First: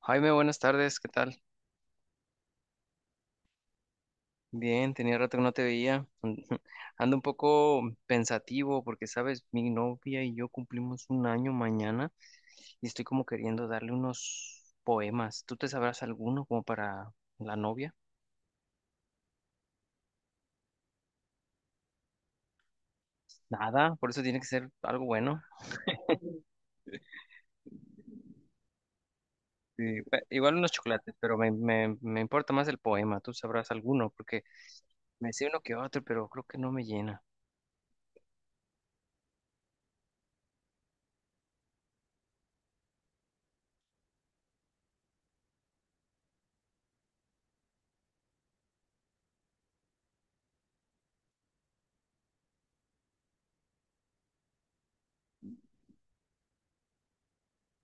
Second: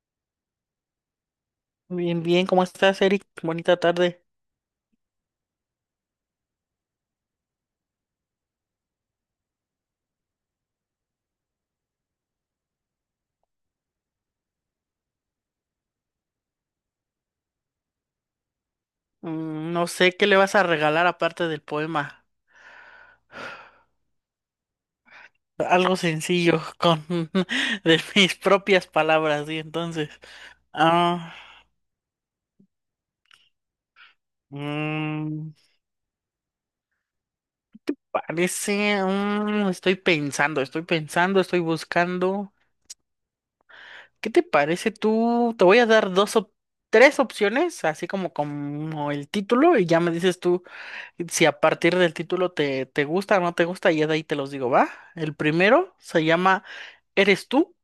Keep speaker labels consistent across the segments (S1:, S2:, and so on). S1: Jaime, buenas tardes, ¿qué tal?
S2: Bien, bien, ¿cómo estás, Eric? Bonita tarde.
S1: Bien, tenía rato que no te veía. Ando un poco pensativo porque, sabes, mi novia y yo cumplimos un año mañana y estoy como queriendo darle unos poemas. ¿Tú te sabrás alguno como para la novia?
S2: Mm, no sé qué le vas a regalar aparte del poema.
S1: Nada, por eso tiene que ser algo bueno.
S2: Algo sencillo, con de mis propias palabras, y
S1: Y,
S2: entonces.
S1: igual unos chocolates,
S2: Ah,
S1: pero me importa más el poema. Tú sabrás alguno porque me sé
S2: mm,
S1: uno que otro, pero creo que no me llena.
S2: Estoy pensando, estoy buscando. ¿Qué te parece tú? Te voy a dar dos o tres opciones, así como el título, y ya me dices tú si a partir del título te gusta o no te gusta, y ya de ahí te los digo, ¿va? El primero se llama. Eres tú,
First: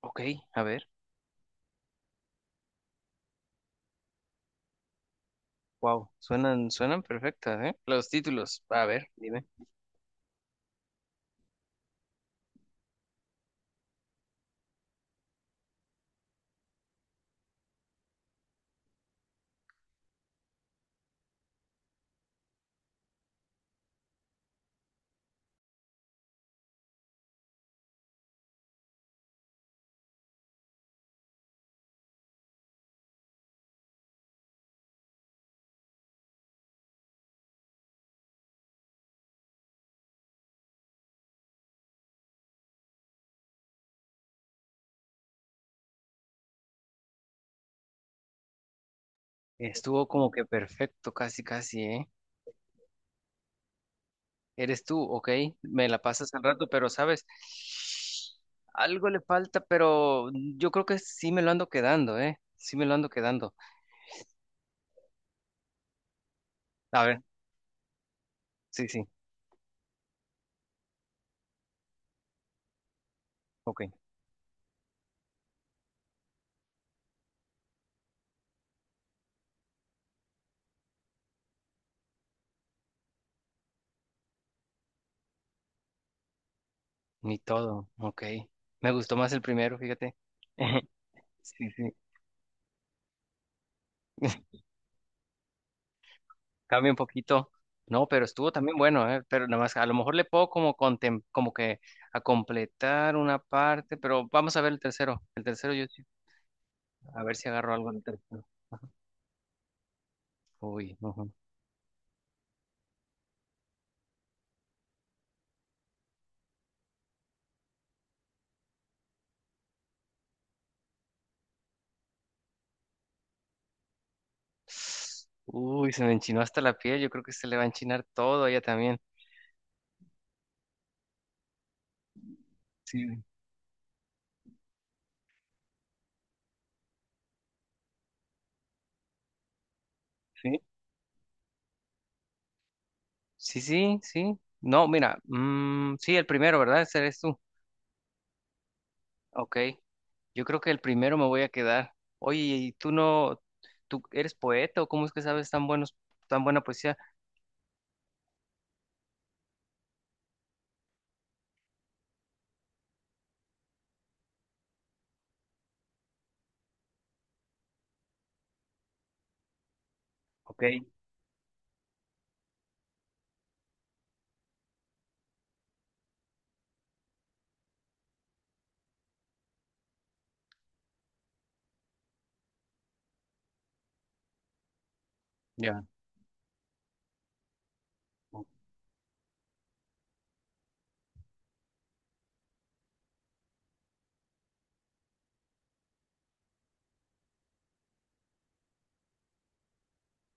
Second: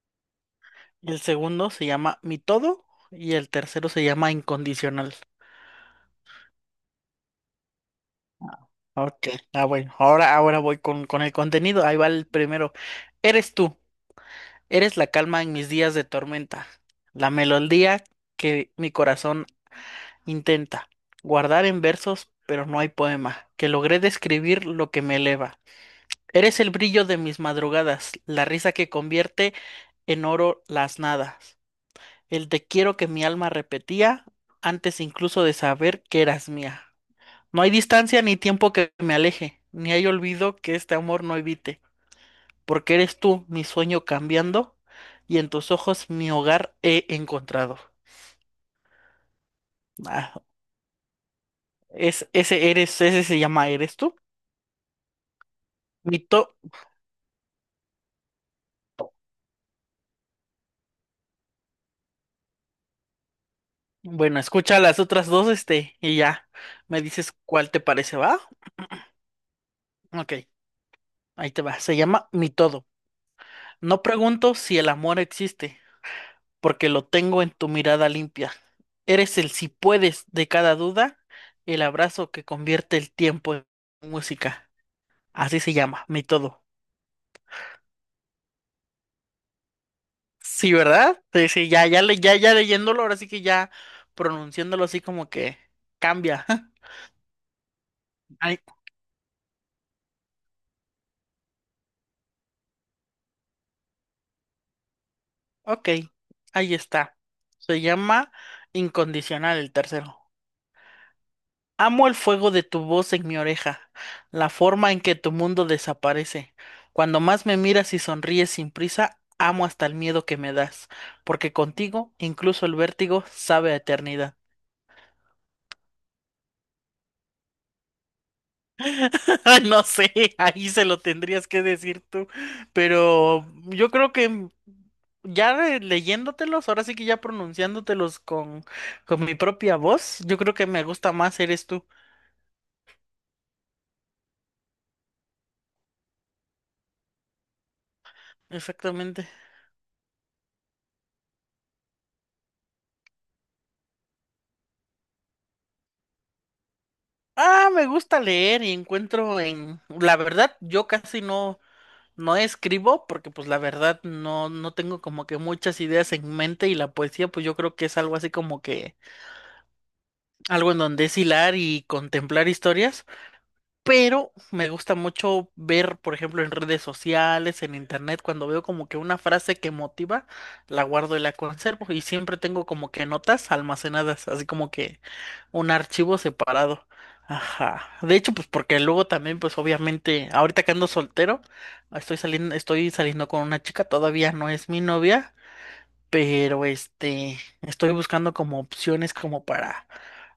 S1: Ok, a ver.
S2: el segundo se llama Mi Todo y el tercero se llama Incondicional.
S1: Wow, suenan perfectas, ¿eh? Los títulos.
S2: Ah,
S1: A ver,
S2: ok,
S1: dime.
S2: bueno, ahora, voy con el contenido, ahí va el primero. Eres tú, eres la calma en mis días de tormenta, la melodía que mi corazón intenta guardar en versos, pero no hay poema, que logré describir lo que me eleva. Eres el brillo de mis madrugadas, la risa que convierte en oro las nadas. El te quiero que mi alma repetía antes incluso de saber que eras mía. No hay distancia ni tiempo que me aleje, ni hay olvido que este amor no evite, porque eres tú mi sueño cambiando y en tus ojos mi hogar he encontrado.
S1: Estuvo como
S2: Ah,
S1: que perfecto, casi, casi, ¿eh?
S2: Ese ese se llama Eres tú.
S1: Eres tú, ok. Me la
S2: Mi
S1: pasas al
S2: to-
S1: rato, pero sabes, algo le falta, pero yo creo que sí me lo ando quedando, ¿eh? Sí me lo ando quedando.
S2: bueno, escucha las otras dos, y ya me
S1: A ver,
S2: dices cuál te parece, ¿va?
S1: sí, sí,
S2: Ok, ahí te va. Se llama Mi todo.
S1: ok.
S2: No pregunto si el amor existe, porque lo tengo en tu mirada limpia. Eres el si puedes de cada duda, el abrazo que convierte el tiempo en música. Así se llama, mi todo.
S1: Ni todo, ok. Me gustó más el primero, fíjate.
S2: Sí, ¿verdad? Sí, sí,
S1: Sí,
S2: ya,
S1: sí.
S2: ya, le- ya, ya leyéndolo, ahora sí que ya pronunciándolo así como que cambia.
S1: Cambia un poquito. No, pero estuvo
S2: Ay,
S1: también bueno, ¿eh? Pero nada más, a lo mejor le puedo como, como que a completar una parte, pero vamos a ver el tercero. El tercero yo
S2: ok,
S1: sí,
S2: ahí está.
S1: a ver si agarro
S2: Se
S1: algo del
S2: llama
S1: tercero.
S2: Incondicional el tercero.
S1: Uy, ujú.
S2: Amo el fuego de tu voz en mi oreja, la forma en que tu mundo desaparece. Cuando más me miras y sonríes sin prisa, amo hasta el miedo que me das, porque contigo incluso el vértigo sabe a eternidad.
S1: Uy, se me enchinó hasta la piel. Yo creo que se le va a enchinar todo a ella también.
S2: Ay, no sé, ahí se lo tendrías que decir tú,
S1: Sí,
S2: pero yo creo que leyéndotelos, ahora sí que ya pronunciándotelos con mi propia voz, yo creo
S1: sí.
S2: que me gusta más eres tú.
S1: Sí, sí, sí. No, mira, sí, el primero, ¿verdad? Ese eres tú.
S2: Exactamente.
S1: Ok. Yo creo que el primero me voy a quedar. Oye, ¿y tú no, tú eres poeta o cómo es que sabes tan buenos, tan buena poesía?
S2: Ah, me gusta leer y encuentro en... La verdad, yo casi no, no escribo porque pues la verdad no tengo como que muchas ideas en mente y la poesía pues yo creo que es algo así como que
S1: Ok,
S2: algo en donde es hilar y contemplar historias, pero me gusta mucho ver, por ejemplo, en redes sociales, en internet, cuando veo como que una frase que motiva, la guardo y la conservo y siempre tengo como que notas almacenadas, así como que... Un
S1: ya.
S2: archivo separado. Ajá. De hecho, pues porque luego también, pues obviamente, ahorita que ando soltero, estoy saliendo con una chica, todavía no es mi novia, pero estoy buscando como opciones como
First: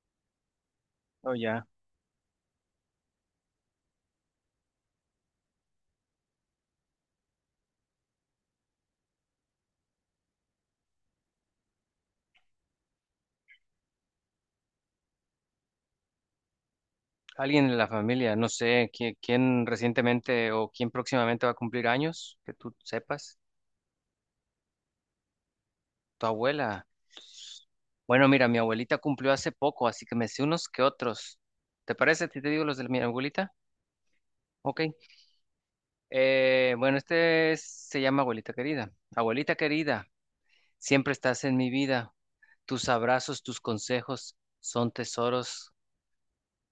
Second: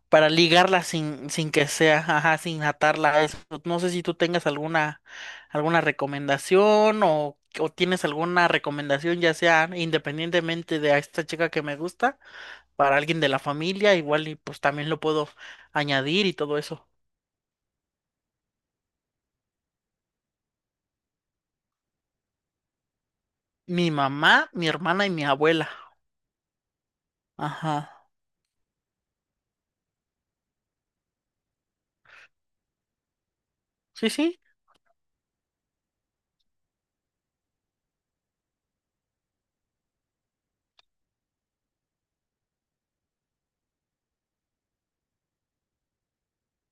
S2: para ligarla
S1: Oh,
S2: sin
S1: ya.
S2: que sea, ajá, sin atarla a eso. No sé si tú tengas alguna recomendación o tienes alguna recomendación, ya sea independientemente de a esta chica que me gusta para alguien de la familia, igual y pues también lo puedo añadir y todo eso.
S1: Alguien en la familia, no sé, ¿quién, quién recientemente o quién próximamente va a cumplir años, que tú sepas?
S2: Mi mamá, mi hermana y mi abuela.
S1: Tu abuela.
S2: Ajá.
S1: Bueno, mira, mi abuelita cumplió hace poco, así que me sé unos que otros. ¿Te parece si te digo los de mi abuelita?
S2: Sí, sí.
S1: Ok. Bueno, se llama Abuelita Querida. Abuelita querida, siempre estás en mi vida. Tus abrazos, tus consejos son tesoros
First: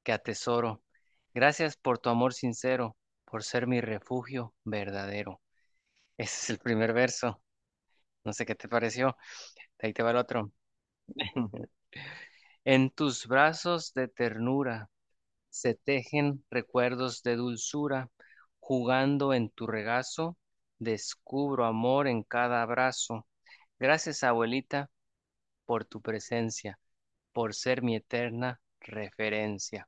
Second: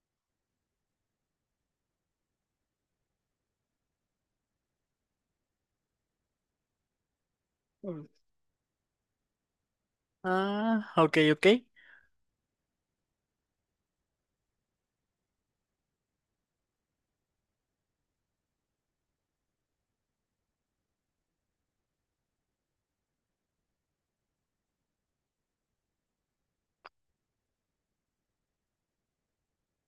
S1: que atesoro. Gracias por tu amor sincero, por ser mi refugio verdadero. Ese es el primer verso.
S2: Mm.
S1: No sé qué te pareció. De ahí te va el otro.
S2: Ah, ok, ok.
S1: En tus brazos de ternura, se tejen recuerdos de dulzura, jugando en tu regazo, descubro amor en cada abrazo. Gracias, abuelita, por tu presencia, por ser mi eterna referencia.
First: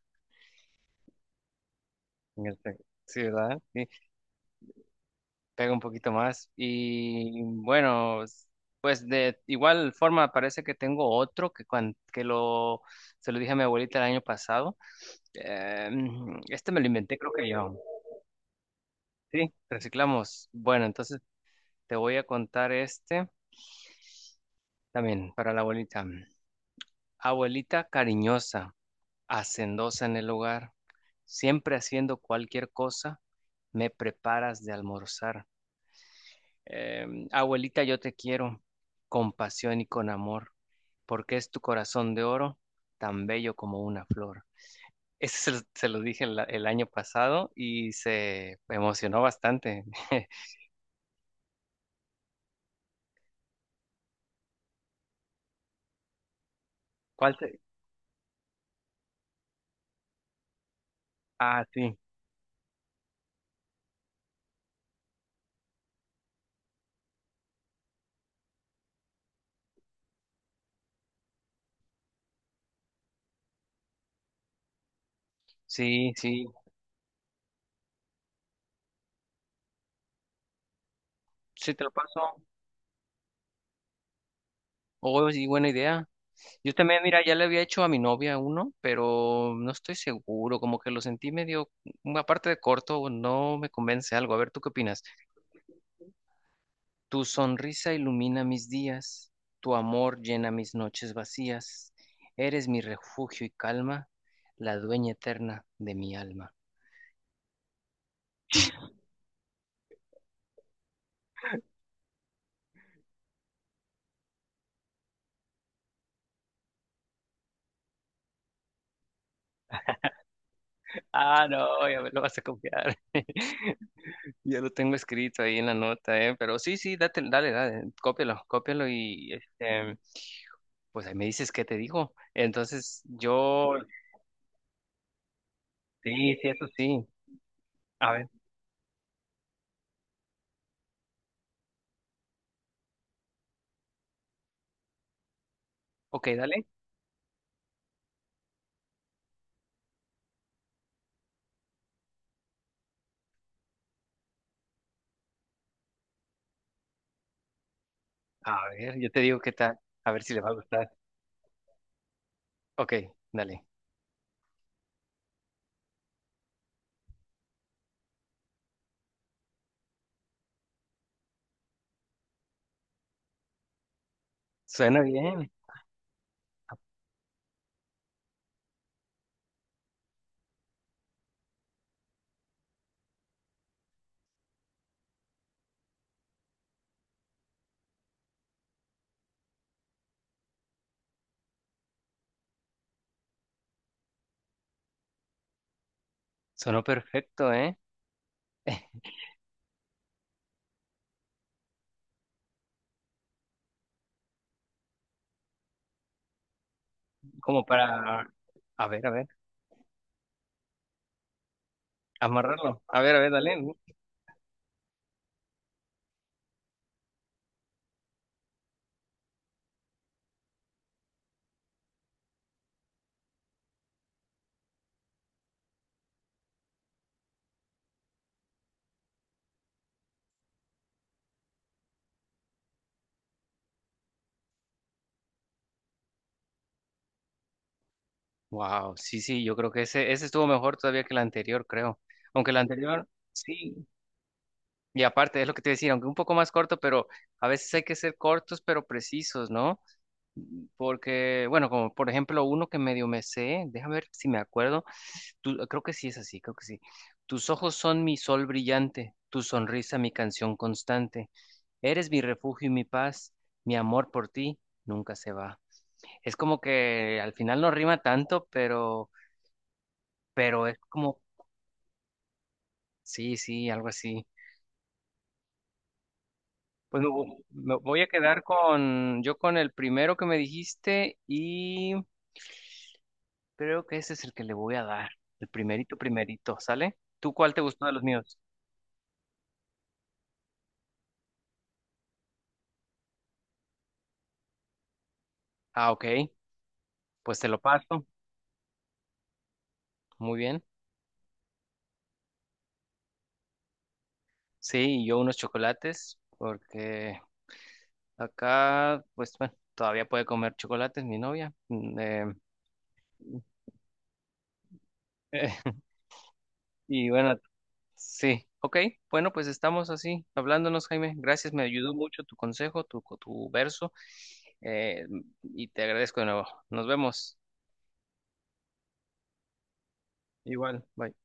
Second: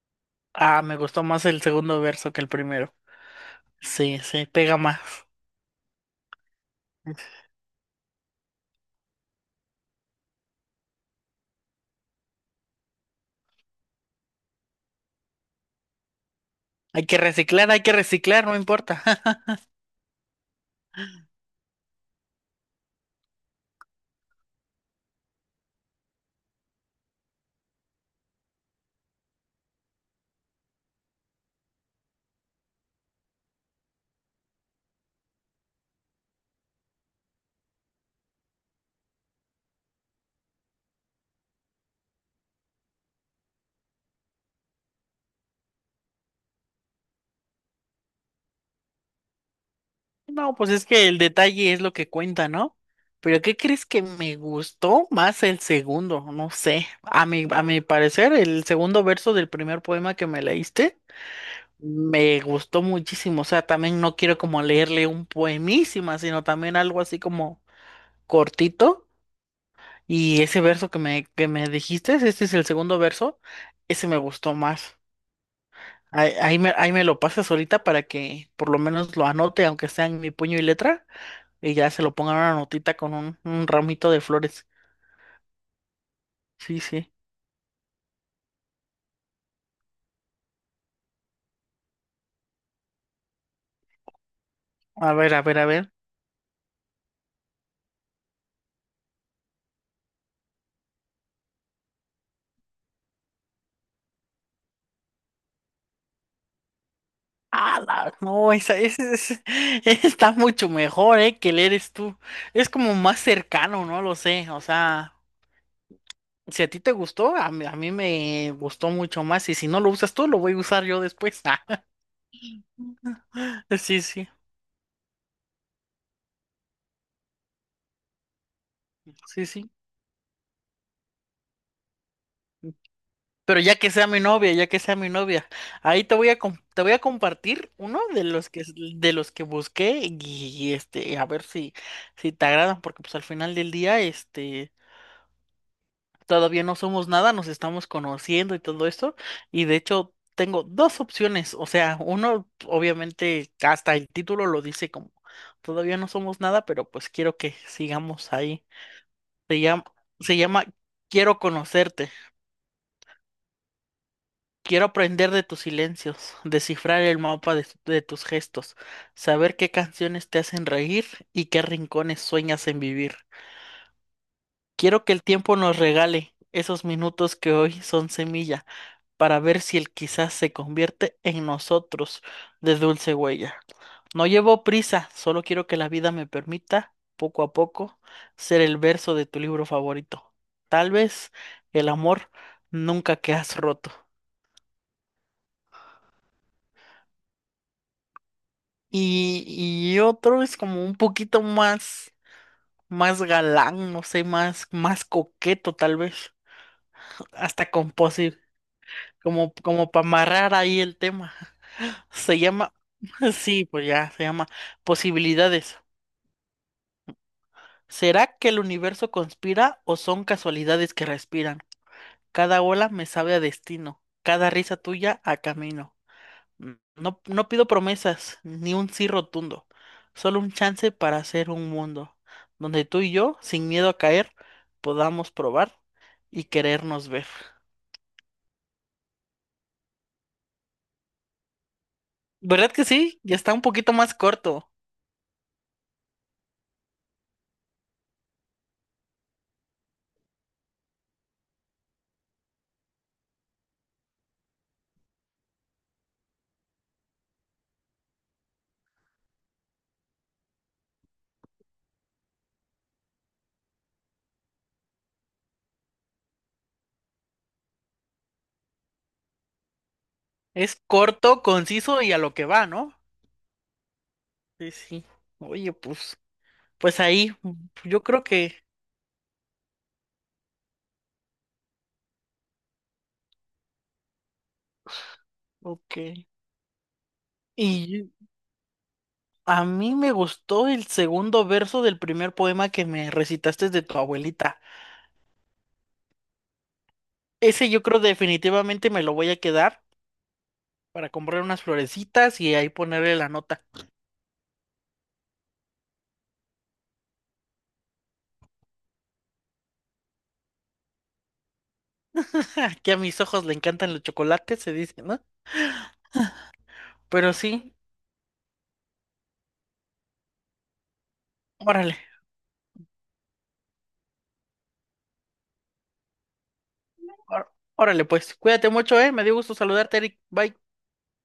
S2: Ah, me gustó más el segundo verso que
S1: En
S2: el
S1: el re-
S2: primero.
S1: Sí, ¿verdad? Sí,
S2: Sí, sí, pega más.
S1: pega un poquito más. Y bueno, s- pues de igual forma parece que tengo otro que, se lo dije a mi abuelita el año pasado. Este me lo inventé, creo que yo.
S2: Hay que reciclar, no importa.
S1: Sí, reciclamos. Bueno, entonces... Te voy a contar este también para la abuelita. Abuelita cariñosa, hacendosa en el hogar, siempre haciendo cualquier cosa, me preparas de almorzar. Abuelita, yo te quiero con pasión y con amor, porque es tu corazón de oro, tan bello como una flor. Ese se lo dije el año pasado y se emocionó bastante.
S2: No, pues es que el detalle es lo que cuenta, ¿no? Pero ¿qué crees que me gustó más el segundo? No sé.
S1: ¿Cuál te-
S2: A mi parecer, el segundo verso del primer poema que me leíste
S1: Ah, sí,
S2: me gustó muchísimo, o sea, también no quiero como leerle un poemísima, sino también algo así como cortito. Y ese verso que que me dijiste, este es el segundo verso, ese me gustó más.
S1: sí, sí,
S2: Ahí me lo pasas ahorita para que por lo menos lo anote, aunque sea en mi puño y letra,
S1: sí
S2: y
S1: te
S2: ya
S1: lo
S2: se lo pongan
S1: paso.
S2: una notita con un ramito de flores.
S1: Oh, sí, buena idea. Yo
S2: Sí,
S1: también,
S2: sí.
S1: mira, ya le había hecho a mi novia uno, pero no estoy seguro, como que lo sentí medio, mm, aparte de corto, no me convence algo. A ver, ¿tú qué opinas?
S2: A ver, a ver.
S1: Tu sonrisa ilumina mis días, tu amor llena mis noches vacías, eres mi refugio y calma, la dueña eterna de mi alma.
S2: Ah, no, esa, Ese- está mucho mejor, ¿eh? Que el eres tú. Es como más cercano, no lo sé. O sea, si a ti te gustó, a mí me gustó mucho más. Y si no lo usas tú, lo voy a usar yo después.
S1: Ah, no, ya me lo vas a copiar.
S2: Sí, sí,
S1: Ya lo tengo escrito ahí en la nota, ¿eh? Pero sí, sí, date, dale, dale, cópialo, cópialo y
S2: sí, sí.
S1: este, pues ahí me dices qué te digo. Entonces,
S2: Pero ya
S1: yo,
S2: que sea mi novia, ya que sea mi novia, ahí
S1: sí, sí, eso
S2: te voy a
S1: sí.
S2: compartir uno
S1: A ver,
S2: de los que busqué y, este a ver si si te agradan porque pues al final del día este
S1: ok,
S2: todavía
S1: dale.
S2: no somos nada, nos estamos conociendo y todo esto. Y de hecho, tengo dos opciones. O sea, uno, obviamente, hasta el título lo dice como todavía no somos nada, pero pues quiero que sigamos ahí.
S1: A ver, yo te digo qué
S2: Se
S1: tal.
S2: llama,
S1: A ver si
S2: Se
S1: le va a
S2: llama
S1: gustar.
S2: Quiero conocerte.
S1: Ok, dale.
S2: Quiero aprender de tus silencios, descifrar el mapa de tus gestos, saber qué canciones te hacen reír y qué rincones sueñas en vivir.
S1: Suena
S2: Quiero que el
S1: bien.
S2: tiempo nos regale esos minutos que hoy son semilla para ver si él quizás se convierte en nosotros de dulce huella. No llevo prisa, solo quiero que la vida me permita, poco a poco, ser el verso de tu libro favorito. Tal vez el amor nunca que has roto.
S1: Sonó perfecto, ¿eh?
S2: Y, y otro es como un poquito más, más galán, no sé, más coqueto tal vez,
S1: Como
S2: hasta
S1: para,
S2: composi,
S1: a ver,
S2: como para amarrar ahí el tema. Se llama,
S1: amarrarlo. A ver, dale.
S2: sí, pues ya, se llama Posibilidades. ¿Será que el universo conspira o son casualidades que respiran? Cada ola me sabe a destino, cada risa tuya a camino. No pido promesas, ni un sí rotundo, solo un chance para hacer un mundo donde tú y yo, sin miedo a caer, podamos probar y querernos ver.
S1: Wow, sí, sí, yo creo que ese estuvo mejor todavía que el anterior, creo. Aunque el
S2: ¿Verdad que
S1: anterior,
S2: sí? Ya está un
S1: sí.
S2: poquito más corto.
S1: Y aparte, es lo que te decía, aunque un poco más corto, pero a veces hay que ser cortos, pero precisos, ¿no? Porque, bueno, como por ejemplo uno que medio me sé, déjame ver si me acuerdo, tú- creo que sí es así, creo que sí. Tus ojos son mi sol brillante, tu sonrisa mi canción constante, eres mi refugio y mi paz, mi amor por ti nunca se va. Es como que al final no rima tanto, pero es
S2: Es
S1: como,
S2: corto, conciso y a lo que va, ¿no?
S1: sí, sí, algo así.
S2: Sí, sí. Oye, pues ahí,
S1: Me voy
S2: yo
S1: a
S2: creo
S1: quedar
S2: que,
S1: con, yo con el primero que me dijiste. Creo que ese es el que le voy a dar. El primerito,
S2: ok.
S1: primerito, ¿sale? ¿Tú cuál te gustó de los
S2: Y,
S1: míos?
S2: a mí me gustó el segundo verso del primer poema que me recitaste de tu abuelita.
S1: Ah, ok. Pues te lo
S2: Ese yo creo
S1: paso.
S2: definitivamente me lo voy a quedar
S1: Muy bien.
S2: para comprar unas florecitas y ahí ponerle la nota.
S1: Sí, y yo unos chocolates, porque acá, pues bueno, todavía puede comer chocolates mi novia.
S2: Que a mis ojos le encantan los chocolates, se dice, ¿no?
S1: Y
S2: Pero
S1: bueno,
S2: sí,
S1: sí. Ok, bueno, pues estamos así, hablándonos, Jaime. Gracias, me ayudó
S2: órale,
S1: mucho tu consejo, tu verso. Eh, y te agradezco de nuevo. Nos vemos.
S2: ór- órale pues. Cuídate mucho, ¿eh? Me dio gusto saludarte, Eric. Bye.
S1: Igual, bye.